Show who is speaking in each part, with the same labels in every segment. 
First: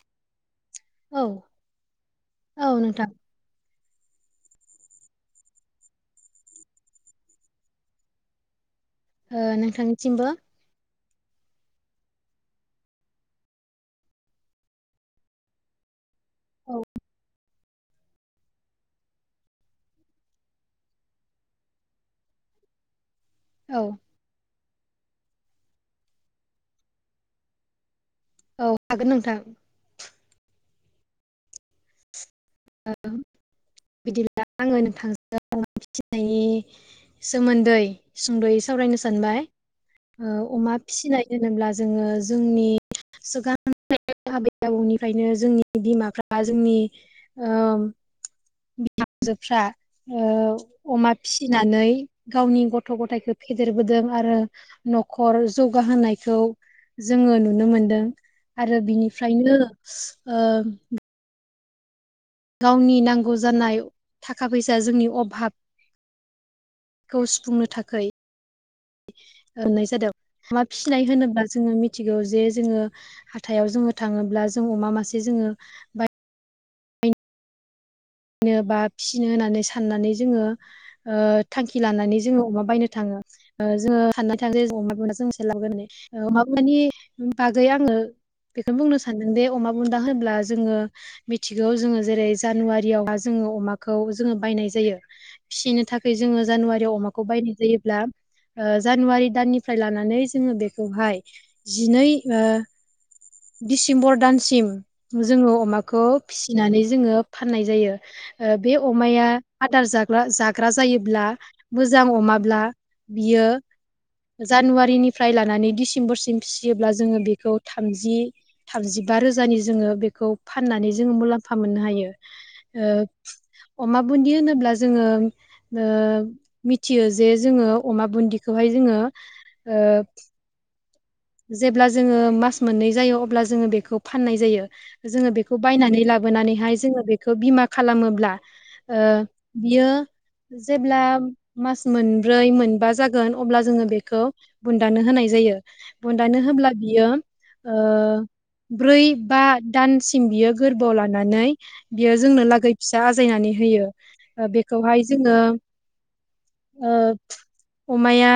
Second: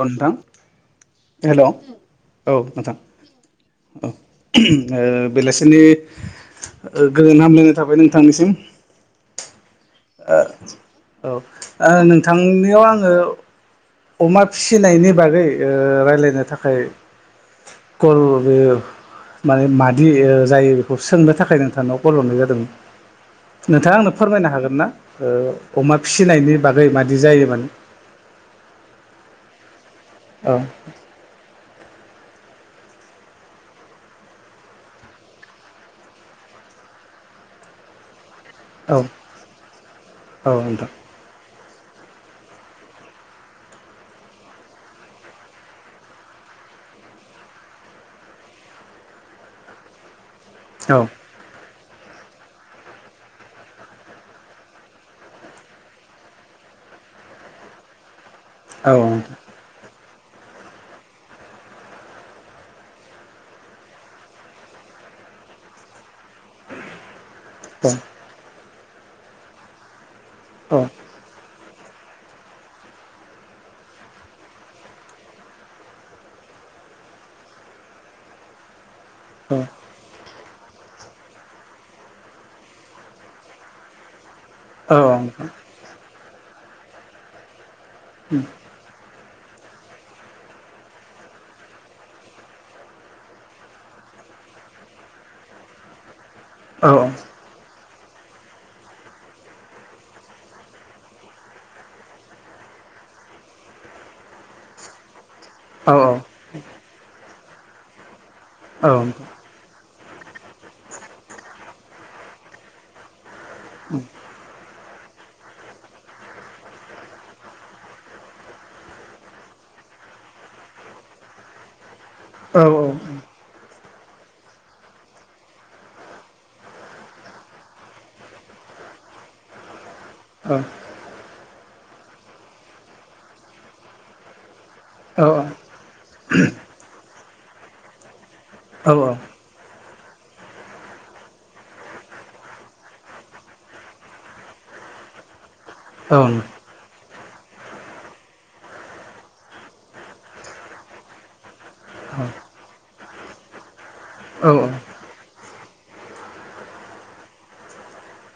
Speaker 1: हेल नोंथां
Speaker 2: औ
Speaker 1: हेलौ औ नोंथां औ ओ बेलासिनि गोजोन हामलायनाय थाबाय नोंथांनिसिम
Speaker 2: ओ नोंथां
Speaker 1: औ ओ नोंथांनियाव आङो अमा फिसिनायनि बागै ओ रायलायनो थाखाय
Speaker 2: औ
Speaker 1: कल बो माने मादि जायो बेखौ सोंनो थाखाय नोंथांनाव कल हरनाय जादोंमोन
Speaker 2: औ
Speaker 1: नोंथाङा आंनो फोरमायनो हागोन ना ओ अमा फिसिनायनि बागै मादि जायोमोन
Speaker 2: औ हागोन नोंथां
Speaker 1: औ [unintelligible]
Speaker 2: बिदिब्ला आङो नोंथां फिनायनि सोमोन्दै सुंदयै
Speaker 1: औ
Speaker 2: सावरायनो सानबाय
Speaker 1: औ
Speaker 2: ओ अमा
Speaker 1: नोंथां
Speaker 2: फिसिनाय होनोब्ला जोङो जोंनि सिगां आबै आबौनिफ्रायनो जोंनि बिमाफ्रा जोंनि ओ बिहजोफ्रा
Speaker 1: औ
Speaker 2: अमा फिसिनानै गावनि गथ गथायाइखौ फेदेरबोदों आरो नखर जौगाहोनायखौ जोङो नुनो मोनदों आरो
Speaker 1: औ
Speaker 2: बिनिफ्रायनो ओ गावनि नांगौ जानाय थाखा फैसा जोंनि अभाब खौ सुफुंनो
Speaker 1: औ
Speaker 2: थाखाय होनाय जादों अमा
Speaker 1: औ
Speaker 2: फिसिनाय होनोब्ला जोङो मिथिगौ जे जोङो हाथायाव जोङो थाङोब्ला जों अमा मासे जोङो बाय फिनो बा फिसिनो होननानै साननानै जोङो ओ थांखि लानानै जोङो अमा बायनो थाङो ओ जोङो सानना
Speaker 1: औ
Speaker 2: [inaudible] माबानि बागै आङो बेखौनो बुंनो सानो सानदों दे अमा बुन्दा होनब्ला जोङो मिथिगौ जेरै जानुवारि याव जोङो अमाखौ जोङो बायनाय जायो फिनो थाखाय जोङो
Speaker 1: औ
Speaker 2: जानुवारियाव अमाखौ बायनाय जायोब्ला ओ जानुवारि दाननिफ्राय लानानै जोङो बेखौहाय जिनै ओ दिडिसेम्बर दानसिम जोङो अमाखौ
Speaker 1: औ
Speaker 2: फिसिनानै जोङो फाननाय जायो बे
Speaker 1: औ नोंथां औ
Speaker 2: अमाया आदार जाग- ब्ला जाग्रा जायोब्ला मोजां अमाब्ला बियो जानुवारिनिफ्राय लानानै डसेम्बरसिम फिसियोब्ला जोङो बेखौ थामजि थामजि बा रोजानि जोङो बेखौ फाननानै जोङो मुलाम्फा मोननो हायो। ओ- अमा बुन्दि होनोब्ला जोङो ओ मिथियो जे जोङो अमा बुन्दिखौहाय जोङो ओ जेब्ला जोङो मास मोननै जायो अब्ला जोङो बेखौ फाननाय जायो जोङो बेखौ बायनानै लाबो लाबोनानैहाय जोङो बेखौ बिमा खालामोब्ला ओ बियो जेब्ला मास मोनब्रै मोनबा जागोन अब्ला जोङो बेखौ बुन्दानो होनाय जायो। बुन्दनो होब्ला बियो ओ ब्रै बा दानसिम बियो गोरबोआव लानानै बियो जोंनो लागै फिसा आजायनानै होयो बेखौहाय जोङो
Speaker 1: [inaudible]
Speaker 2: ओ अमाया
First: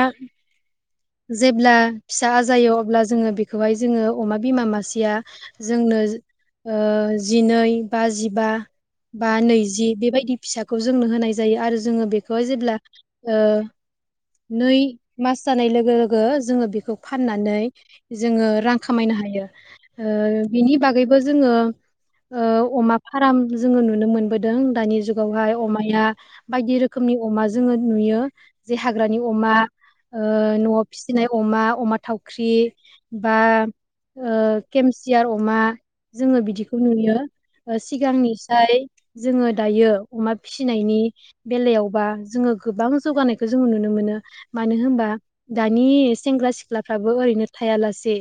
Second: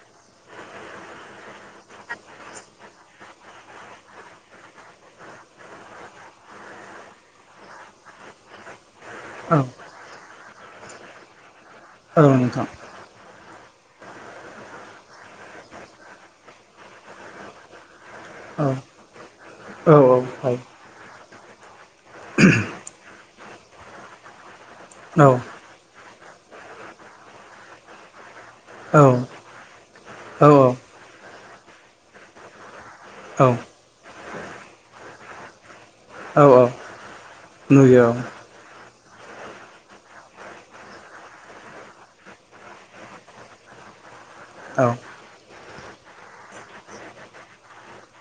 Speaker 2: जेब्ला फिसा आजायो अब्ला जोङो बेखौहाय जोङो अमा बिमा मासेया जोंनो ओ जिनै बा जिबा बा नैजि बेबायदि फिसाखौ जोंनो होनाय जायो आरो जोङो बे खौ जेब्ला ओ नै मास जानाय लोग गो लोगो जोङो बेखौ फाननानै जोङो रां खामायनो हायो। ओ बिनि बाग बागैबो जोङो ओ अमा फार्म जोङो नुनो मोनबोदों। दानि जुगावहाय अमाया बायदि रोखोमनि नि अमा जोङो नुयो जे हाग्रानि अमा ओ
Speaker 1: औ औ
Speaker 2: न'आव फिसिनाय अमा अमा थावख्रि बा
Speaker 1: औ
Speaker 2: ओ केमसियार अमा
Speaker 1: औ
Speaker 2: जोङो
Speaker 1: औ
Speaker 2: बिदिखौ नुयो।
Speaker 1: नुयो
Speaker 2: सिगांनिसाय जोङो दायो अमा फिसिनायनि बेलायावबा जोङो गोबां जौगानायखौ जोङो नुनो मोनो। मानो
Speaker 1: औ औ
Speaker 2: होनबा दानि सेंग्रा सिख्लाफ्राबो ओरैनो थायालासे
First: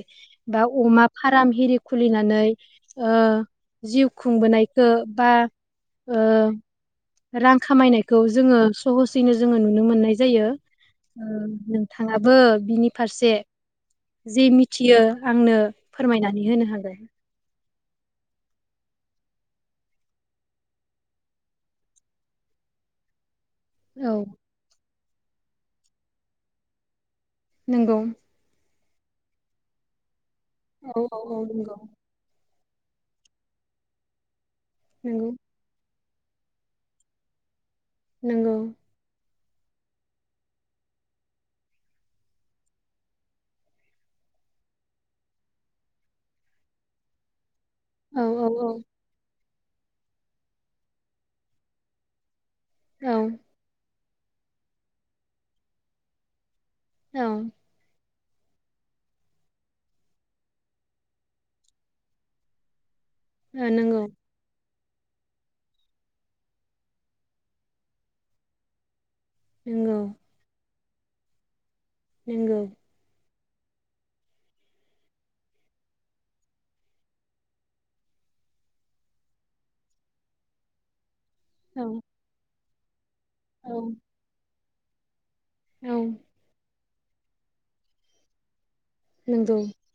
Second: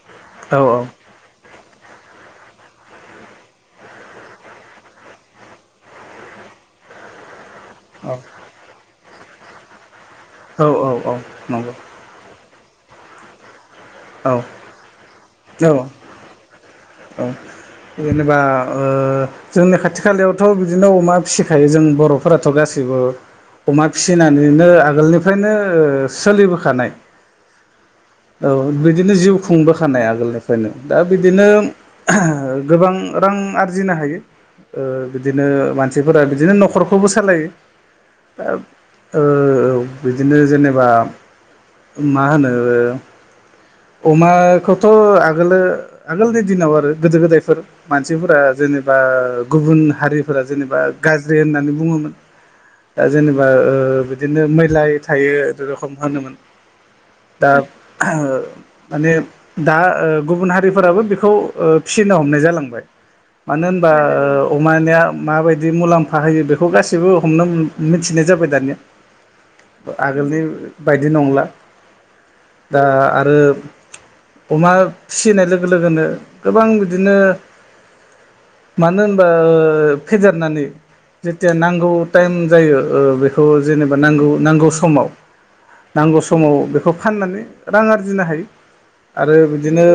Speaker 1: औ
Speaker 2: बा अमा फार्म एरि खुलिना नै ओ जिउ खुंबोनायखौ बा ओ रां
Speaker 1: औ
Speaker 2: खामायनायखौ जोङो सहसैनो जोङो नुनो मोननाय जायो।
Speaker 1: औ औ
Speaker 2: ओ
Speaker 1: नंगौ
Speaker 2: थाङाबो बिनि फारसे
Speaker 1: औ
Speaker 2: जे मिथियो आंनो फोरमायना नानै होनो हागोन
Speaker 1: औ जेनेबा ओ जोंनि खाथि खालायावथ' बिदिनो अमा फिसिखायो जों बर'फोराथ' गासैबो अमा
Speaker 2: औ
Speaker 1: फिसिनानैनो आगोलनिफ्रायनो सोलिबोखानाय
Speaker 2: नोंगौ
Speaker 1: औ बिदिनो जिउ खुंबोखानाय आगोलनिफ्रायनो।
Speaker 2: औ
Speaker 1: दा
Speaker 2: औ औ
Speaker 1: बिदिनो
Speaker 2: नंगौ
Speaker 1: गोबां रां आरजिनो हायो। ओ बिदिनो मान सिफोरा बिदिनो न'खरखौबो सालायो। ओ औ बिदिनो जेनेबा मा होनो अमाखौथ' आगोलो आगोलनि दिनाव आरो गोदो गोदाय
Speaker 2: नंगौ औ औ
Speaker 1: मानसिफोरा जेनेबा गुबुन हारिफोरा जेनेबा गाज्रि होननानै बुङोमोन। दा
Speaker 2: औ
Speaker 1: जेनेबा ओ बिदिनो मैलायै थायो ए रखम होनोमोन।
Speaker 2: ओ
Speaker 1: दा माने दा ओ गुबुन हारिफोराबो बेखौ ओ फिसि नो हमनाय जालांबाय। मानो होनबा
Speaker 2: नंगौ
Speaker 1: ओ अ मानिया माबायदि मुलाम्फा होयो बेखौ गासैबो हमनो मिथिनाय जाबाय दानिया।
Speaker 2: नंगौ
Speaker 1: आगोलनि बायदि नंला।
Speaker 2: नंगौ
Speaker 1: दा आरो अमा फिसिनाय लोगो लोगोनो गोबां बिदिनो मानो होनबा ओ फेदेरनानै जेथिया
Speaker 2: औ
Speaker 1: नांगौ टाइम जायो ओ बेखौ
Speaker 2: औ
Speaker 1: जेनेबा नांगौ नांगौ समाव
Speaker 2: औ
Speaker 1: नांगौ समाव बेखौ फाननानै रां आरजिनो हायो। आरो
Speaker 2: नंगौ
Speaker 1: बिदिनो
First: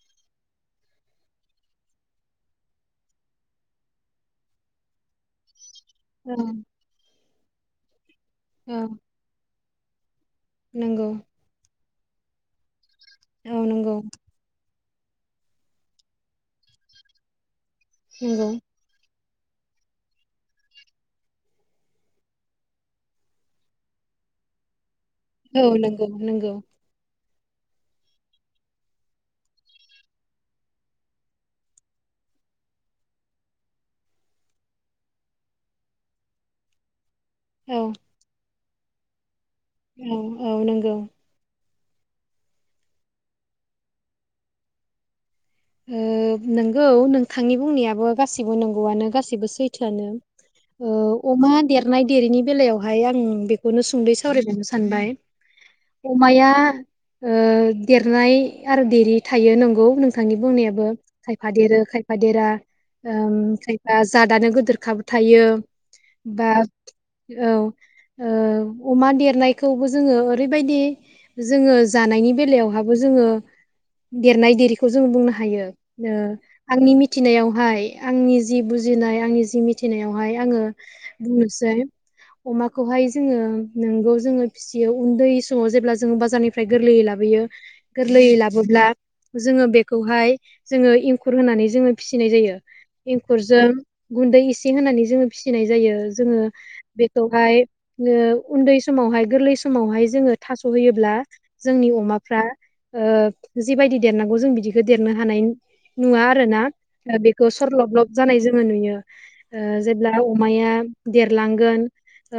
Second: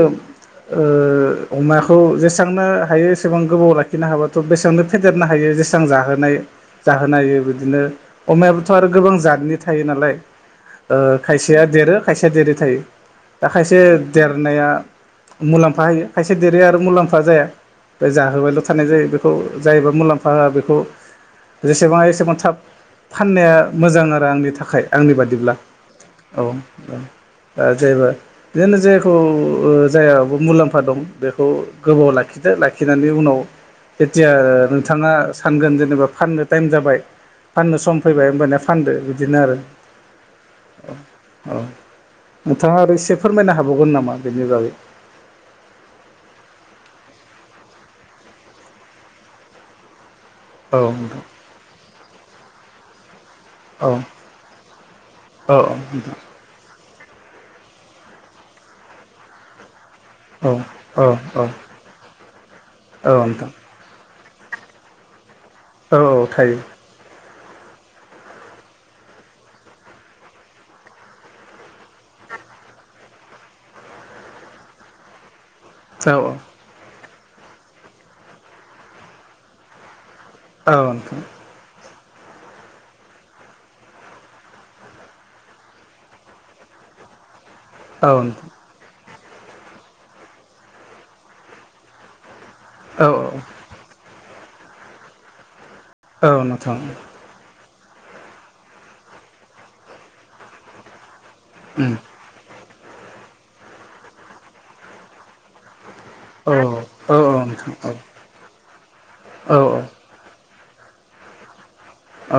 Speaker 1: ओ अमाखौ जेसेनो हायो एसेबां गोबाव लाखिनो हाबाथ' बेसेबांनो फेदेरनो हायो जे सां
Speaker 2: औ
Speaker 1: जाहोनाय जाहोनायो बिदिनो अमायाबोथ'
Speaker 2: औ
Speaker 1: आरो गोबां जातनि थायो नालाय
Speaker 2: नंगौ
Speaker 1: ओ खायसेया देरो खायसेया देरि थायो दा
Speaker 2: औ
Speaker 1: खायसे
Speaker 2: नंगौ
Speaker 1: देरनाया मुलाम्फा होयो खायसे देरो आरो मुलाम्फा जाया बे
Speaker 2: नंगौ
Speaker 1: जाहोबायल' थानाय जायो बे खौ जायबा मुलाम्फा होआ बेखौ जेसेबां एसेबां थाब फाननाया मोजां आरो आंनि थाखाय आंनि बादिब्ला
Speaker 2: औ नंगौ
Speaker 1: औ
Speaker 2: नंगौ
Speaker 1: औ जायबो बिदिनो जायखौ जायो मुलाम्फा दं बेखौ गोबाव लाखिदो लाखिनानै उनाव जेथिया नोंथाङा सानगोन जेनेबा फाननो टाइम जाबाय
Speaker 2: औ
Speaker 1: फाननो सम फैबाय होनबाना फानदो बिदिनो आरो
Speaker 2: औ औ नंगौ
Speaker 1: औ नोंथाङा आरो एसे फोरमायनो हाबावगोन नामा बेनि बागै
Speaker 2: ओ नोंगौ नोंथांनि बुंनायाबो गासिबो नंगौआनो गासिबो सैथोआनो
Speaker 1: औ
Speaker 2: ओ
Speaker 1: नोंथां
Speaker 2: अमा देरनाय देरैनि बेलायावहाय आं बेखौनो
Speaker 1: औ
Speaker 2: सुंदै सावरायलांनो सानबाय
Speaker 1: औ
Speaker 2: अमाया ओ देरनाय आरो देरि थायो नंगौ नोंथांनि
Speaker 1: औ
Speaker 2: बुंनायाबो खायफा
Speaker 1: औ
Speaker 2: देरो खायफा देरा
Speaker 1: औ नोंथां
Speaker 2: खायफा जादानो गोदोरखाबो थायो
Speaker 1: औ
Speaker 2: बा
Speaker 1: थायो
Speaker 2: औ ओ अमा देरनायखौबो जोङो ओरैबायदि जोङो जानायनि बेलायावहाबो जोङो देरनाय देरिखौ जों बुंनो हायो
Speaker 1: औ औ
Speaker 2: आंनि मिथिनायावहाय आंनि जि बुजिनाय आंनि जि मिथिनायावहाय आङो
Speaker 1: औ नोंथां
Speaker 2: बुंनोसै अमाखौहाय जोङो नोंगौ जोङो फिसियो उन्दै समाव जेब्ला जोङो बाजारनिफ्राय गोरलै लाबोयो
Speaker 1: औ
Speaker 2: गोरलैयै लाबोब्ला जोङो बेखौहाय जोङो एंखुर होनानै जोङो फिसिनाय जायो एंखुरजों गुन्दै इसे होनानै जोङो फिसिनाय जायो जोङो
Speaker 1: नोंथां
Speaker 2: बेखौहाय ओ उन्दै समावहाय गोरलै समावहाय जोङो थास' होयोब्ला जोंनि अमाफ्रा जिेबायदि देरनांगौ जों बिदिखौ देरनो हानाय नुवा आरो
Speaker 1: औ
Speaker 2: ना
Speaker 1: औ नोंथां औ
Speaker 2: बेखौ
Speaker 1: नोंथां
Speaker 2: सरलब
Speaker 1: औ
Speaker 2: लब जानाय जोङो नुयो
Speaker 1: औ
Speaker 2: ओ जेब्ला अमाया देरलांगोन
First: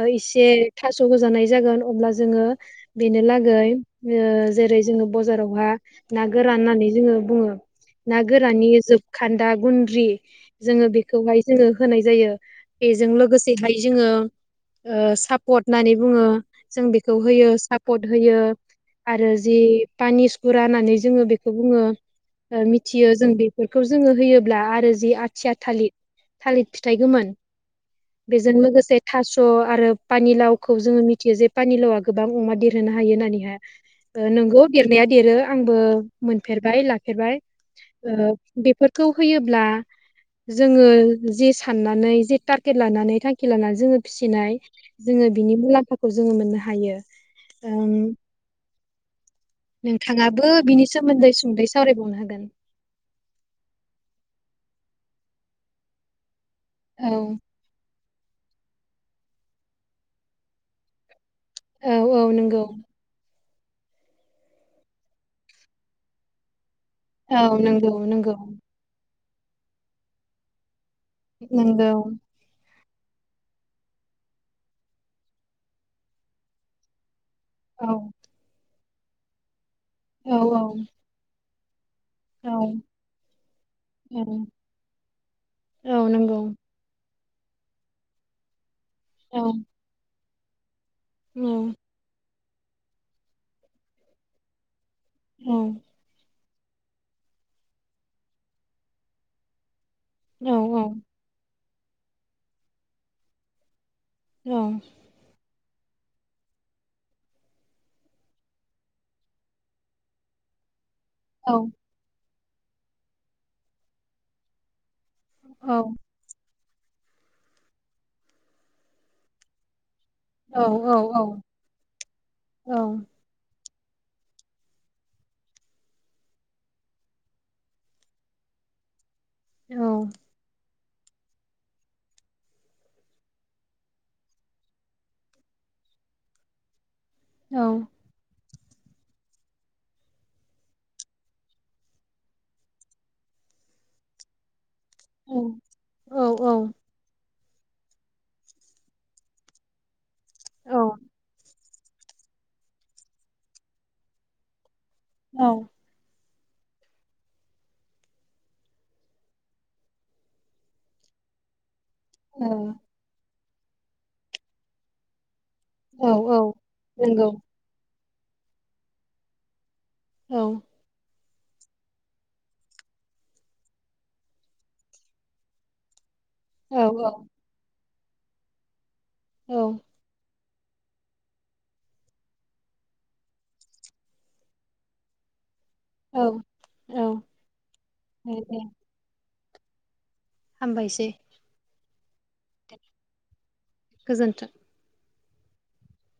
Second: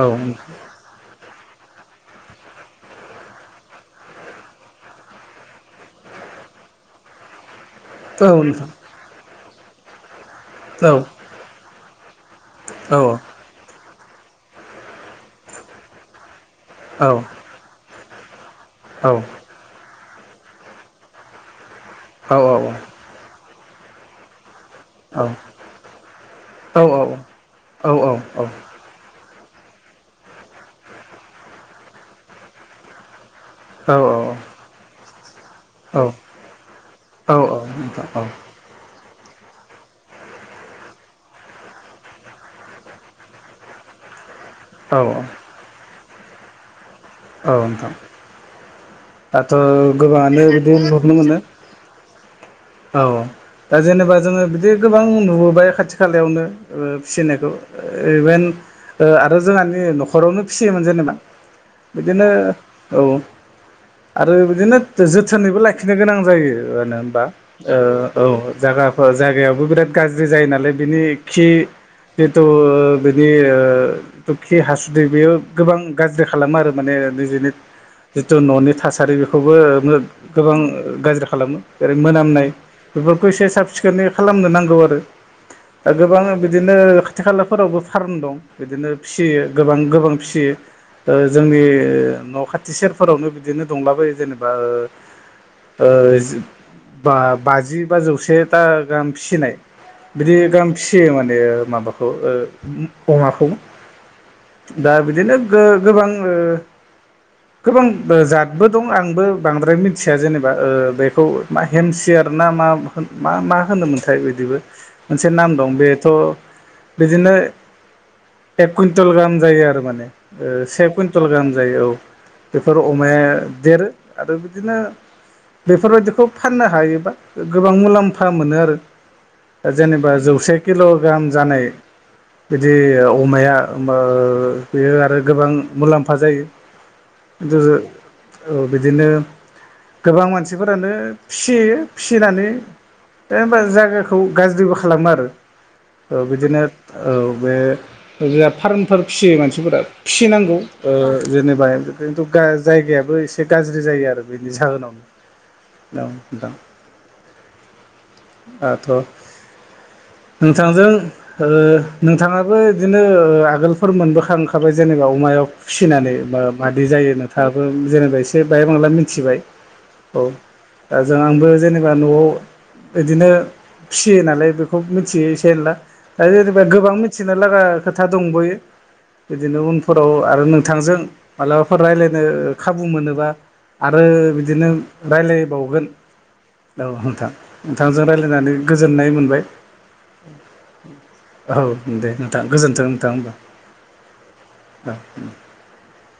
Speaker 2: ओ
Speaker 1: औ
Speaker 2: इसे थास होजानाय जागोन अब्ला जोङो बेनो लागै ओ जेरै जों बाजाराव हा ना ना गोरान होननानै जोङो बुङो ना
Speaker 1: औ
Speaker 2: गोरानि
Speaker 1: नोंथां
Speaker 2: जोबखान्दा गुन्द्रि जोङो
Speaker 1: औ
Speaker 2: बेखौहाय जोङो होनाय जायो
Speaker 1: औ
Speaker 2: बेजों लोगोसेहाय जोङो सापर्ट होननानै बुङो जों
Speaker 1: औ
Speaker 2: बेखौ होयो सापर्ट होयो
Speaker 1: औ
Speaker 2: आरो जि पानि सुखुरा होननानै जोङो बेखौ बुङो
Speaker 1: औ
Speaker 2: मिथियो जों बे बेखौ जोङो होयो ब्ला आरो जि आथिया
Speaker 1: औ
Speaker 2: थालिर गोमोन
Speaker 1: औ नोंथां
Speaker 2: बेजों लोगोसे थासु स' आरो पानिलावखौ जोङो मिथियो जे पानिलावा गोबां अमा देरहोनो हायो होननानैहाय नंगौ देरनाया देरो आंबो मोनफेरबाय लाफेरबाय ओ बेफोरखौ होयोब्ला जोङो जे साननानै जे टारगेट लानानै थांखि लानानै जोङो फिसिनाय
Speaker 1: औ
Speaker 2: जोङो बिनि मुलाम्फाखौ जोङो मोननो हायो
Speaker 1: औ नोंथां
Speaker 2: ओम
Speaker 1: दाथ' गोबाङानो
Speaker 2: नोंथाङाबो
Speaker 1: बिदि
Speaker 2: बिनि
Speaker 1: नुनो
Speaker 2: सोमोन्दै
Speaker 1: मोन
Speaker 2: सुंदै सावरायबावनो हागोन
Speaker 1: औ दा जेनेबा जोङो बिदिनो गोबां नुबोबाय खाथि खालायावनो ओ
Speaker 2: औ
Speaker 1: फिसिनायखौ इभेन आरो जोंहानि न'खरावनो फिसियोमोन जेनेबा
Speaker 2: औ औ
Speaker 1: बिदिनो
Speaker 2: नंगौ
Speaker 1: औ आरो बिदिनो जोथोनैबो लाखिनो गोनां जायो मानो होमबा
Speaker 2: औ
Speaker 1: ओ
Speaker 2: नंगौ
Speaker 1: औ
Speaker 2: नंगौ
Speaker 1: जागाफोर जागायावबो बिराद गाज्रि जायो नालाय बिनि खि
Speaker 2: नंगौ
Speaker 1: जिहेथु बिनि ओ खि हासुदै बेयो गोबां गाज्रि खालामो आरो माने निजिनि
Speaker 2: औ
Speaker 1: जिथु न'नि थासारि बेखौबो
Speaker 2: औ
Speaker 1: गोबां
Speaker 2: औ
Speaker 1: गाज्रि खालामो जरै मोनामनाय
Speaker 2: औ
Speaker 1: बेफोरखौ एसे साब सिखोनै
Speaker 2: औ
Speaker 1: खालामनो नांगौ आरो
Speaker 2: औ
Speaker 1: गोबां
Speaker 2: नंगौ
Speaker 1: बिदिनो खाथि खालाफोरावबो फार्म दं बिदिनो फिसियो
Speaker 2: औ
Speaker 1: गोबां गोबां फिसियो ओ
Speaker 2: औ
Speaker 1: जोंनि न' खाथि सेरफोरावनो बिदिनो दंलाबायो जेनेबा ओ
Speaker 2: औ
Speaker 1: ओ जि बा बाजि बा जौसेता गाहाम फिसिनाय बिदि
Speaker 2: औ
Speaker 1: गाहाम
Speaker 2: औ
Speaker 1: फिसियो माने माबाखौ ओ अमाखौ दा बिदिनो गो गो गोबां ओ गोबां जादबो दं आंबो बांद्राय मिथिया जेनेबा बेखौ
Speaker 2: औ
Speaker 1: मा हेमसियार ना मा मा होनोमोनथाय बिदिबो मोनसे नाम
Speaker 2: औ
Speaker 1: दं बेथ बिदिनो एक कुइन्टल गाहाम जायो आरो माने।
Speaker 2: औ
Speaker 1: से
Speaker 2: औ औ
Speaker 1: कुइन्टल गाहाम जायो औ
Speaker 2: औ
Speaker 1: बेफोर अमाया देरो आरो बिदिनो बेफोरबायदिखौ फाननो हायोबा गोबां मुलाम्फा मोनो आरो। दा जेनेबा जौसे किल ग्राम जानाय बिदि अमाया मो बेयो आरो गोबां मुलाम्फा जायो। औ बिदिनो गोबां मानसिफोरानो फिसियो फिसिनानै बे ओमबा जायगाखौ गाज्रिबो खालामो आरो औ बिदिनो औ बे जा फार्मफोर फिसियो मानसिफोरा फिसिनांगौ
Speaker 2: औ
Speaker 1: जेनेबा ओ जेनेबा खिन्थु गाय जायगायाबो एसे गाज्रि जायो आरो बेनि जाहोनावनो।
Speaker 2: औ
Speaker 1: दा आथ नोंथांजों ओ नोंथाङाबो बिदिनो ओ आगोलफोर मोनबोखां खाबाय जेनेबा अमायाव फिसिनानै बा मादि जायो
Speaker 2: नंगौ
Speaker 1: नोंथाङाबो जेनेबा एसे बाहाय बांला मिथिबाय औ दा जों आंबो जेनेबा नआव बिदिनो फिसियो नालाय बेखौ मिथियो एसे एनला दा जेनेबा
Speaker 2: औ
Speaker 1: गोबां
Speaker 2: औ
Speaker 1: मिथिनो लागा खोथा दंबयो बिदिनो उनफोराव आरो नों थांजों मालाबाफोर रायलायनो खाबु मोनोबा आरो बिदिनो रायलायबाव गोन औ नोंथां नोंथांजों
Speaker 2: दे
Speaker 1: रायलायनानै
Speaker 2: दे
Speaker 1: गोजोननाय मोनबाय।
Speaker 2: हामबायसै
Speaker 1: औ दे नोंथां गोजोनथों नोंथां होमबा।
Speaker 2: गोजोन्थों
Speaker 1: [inaudible]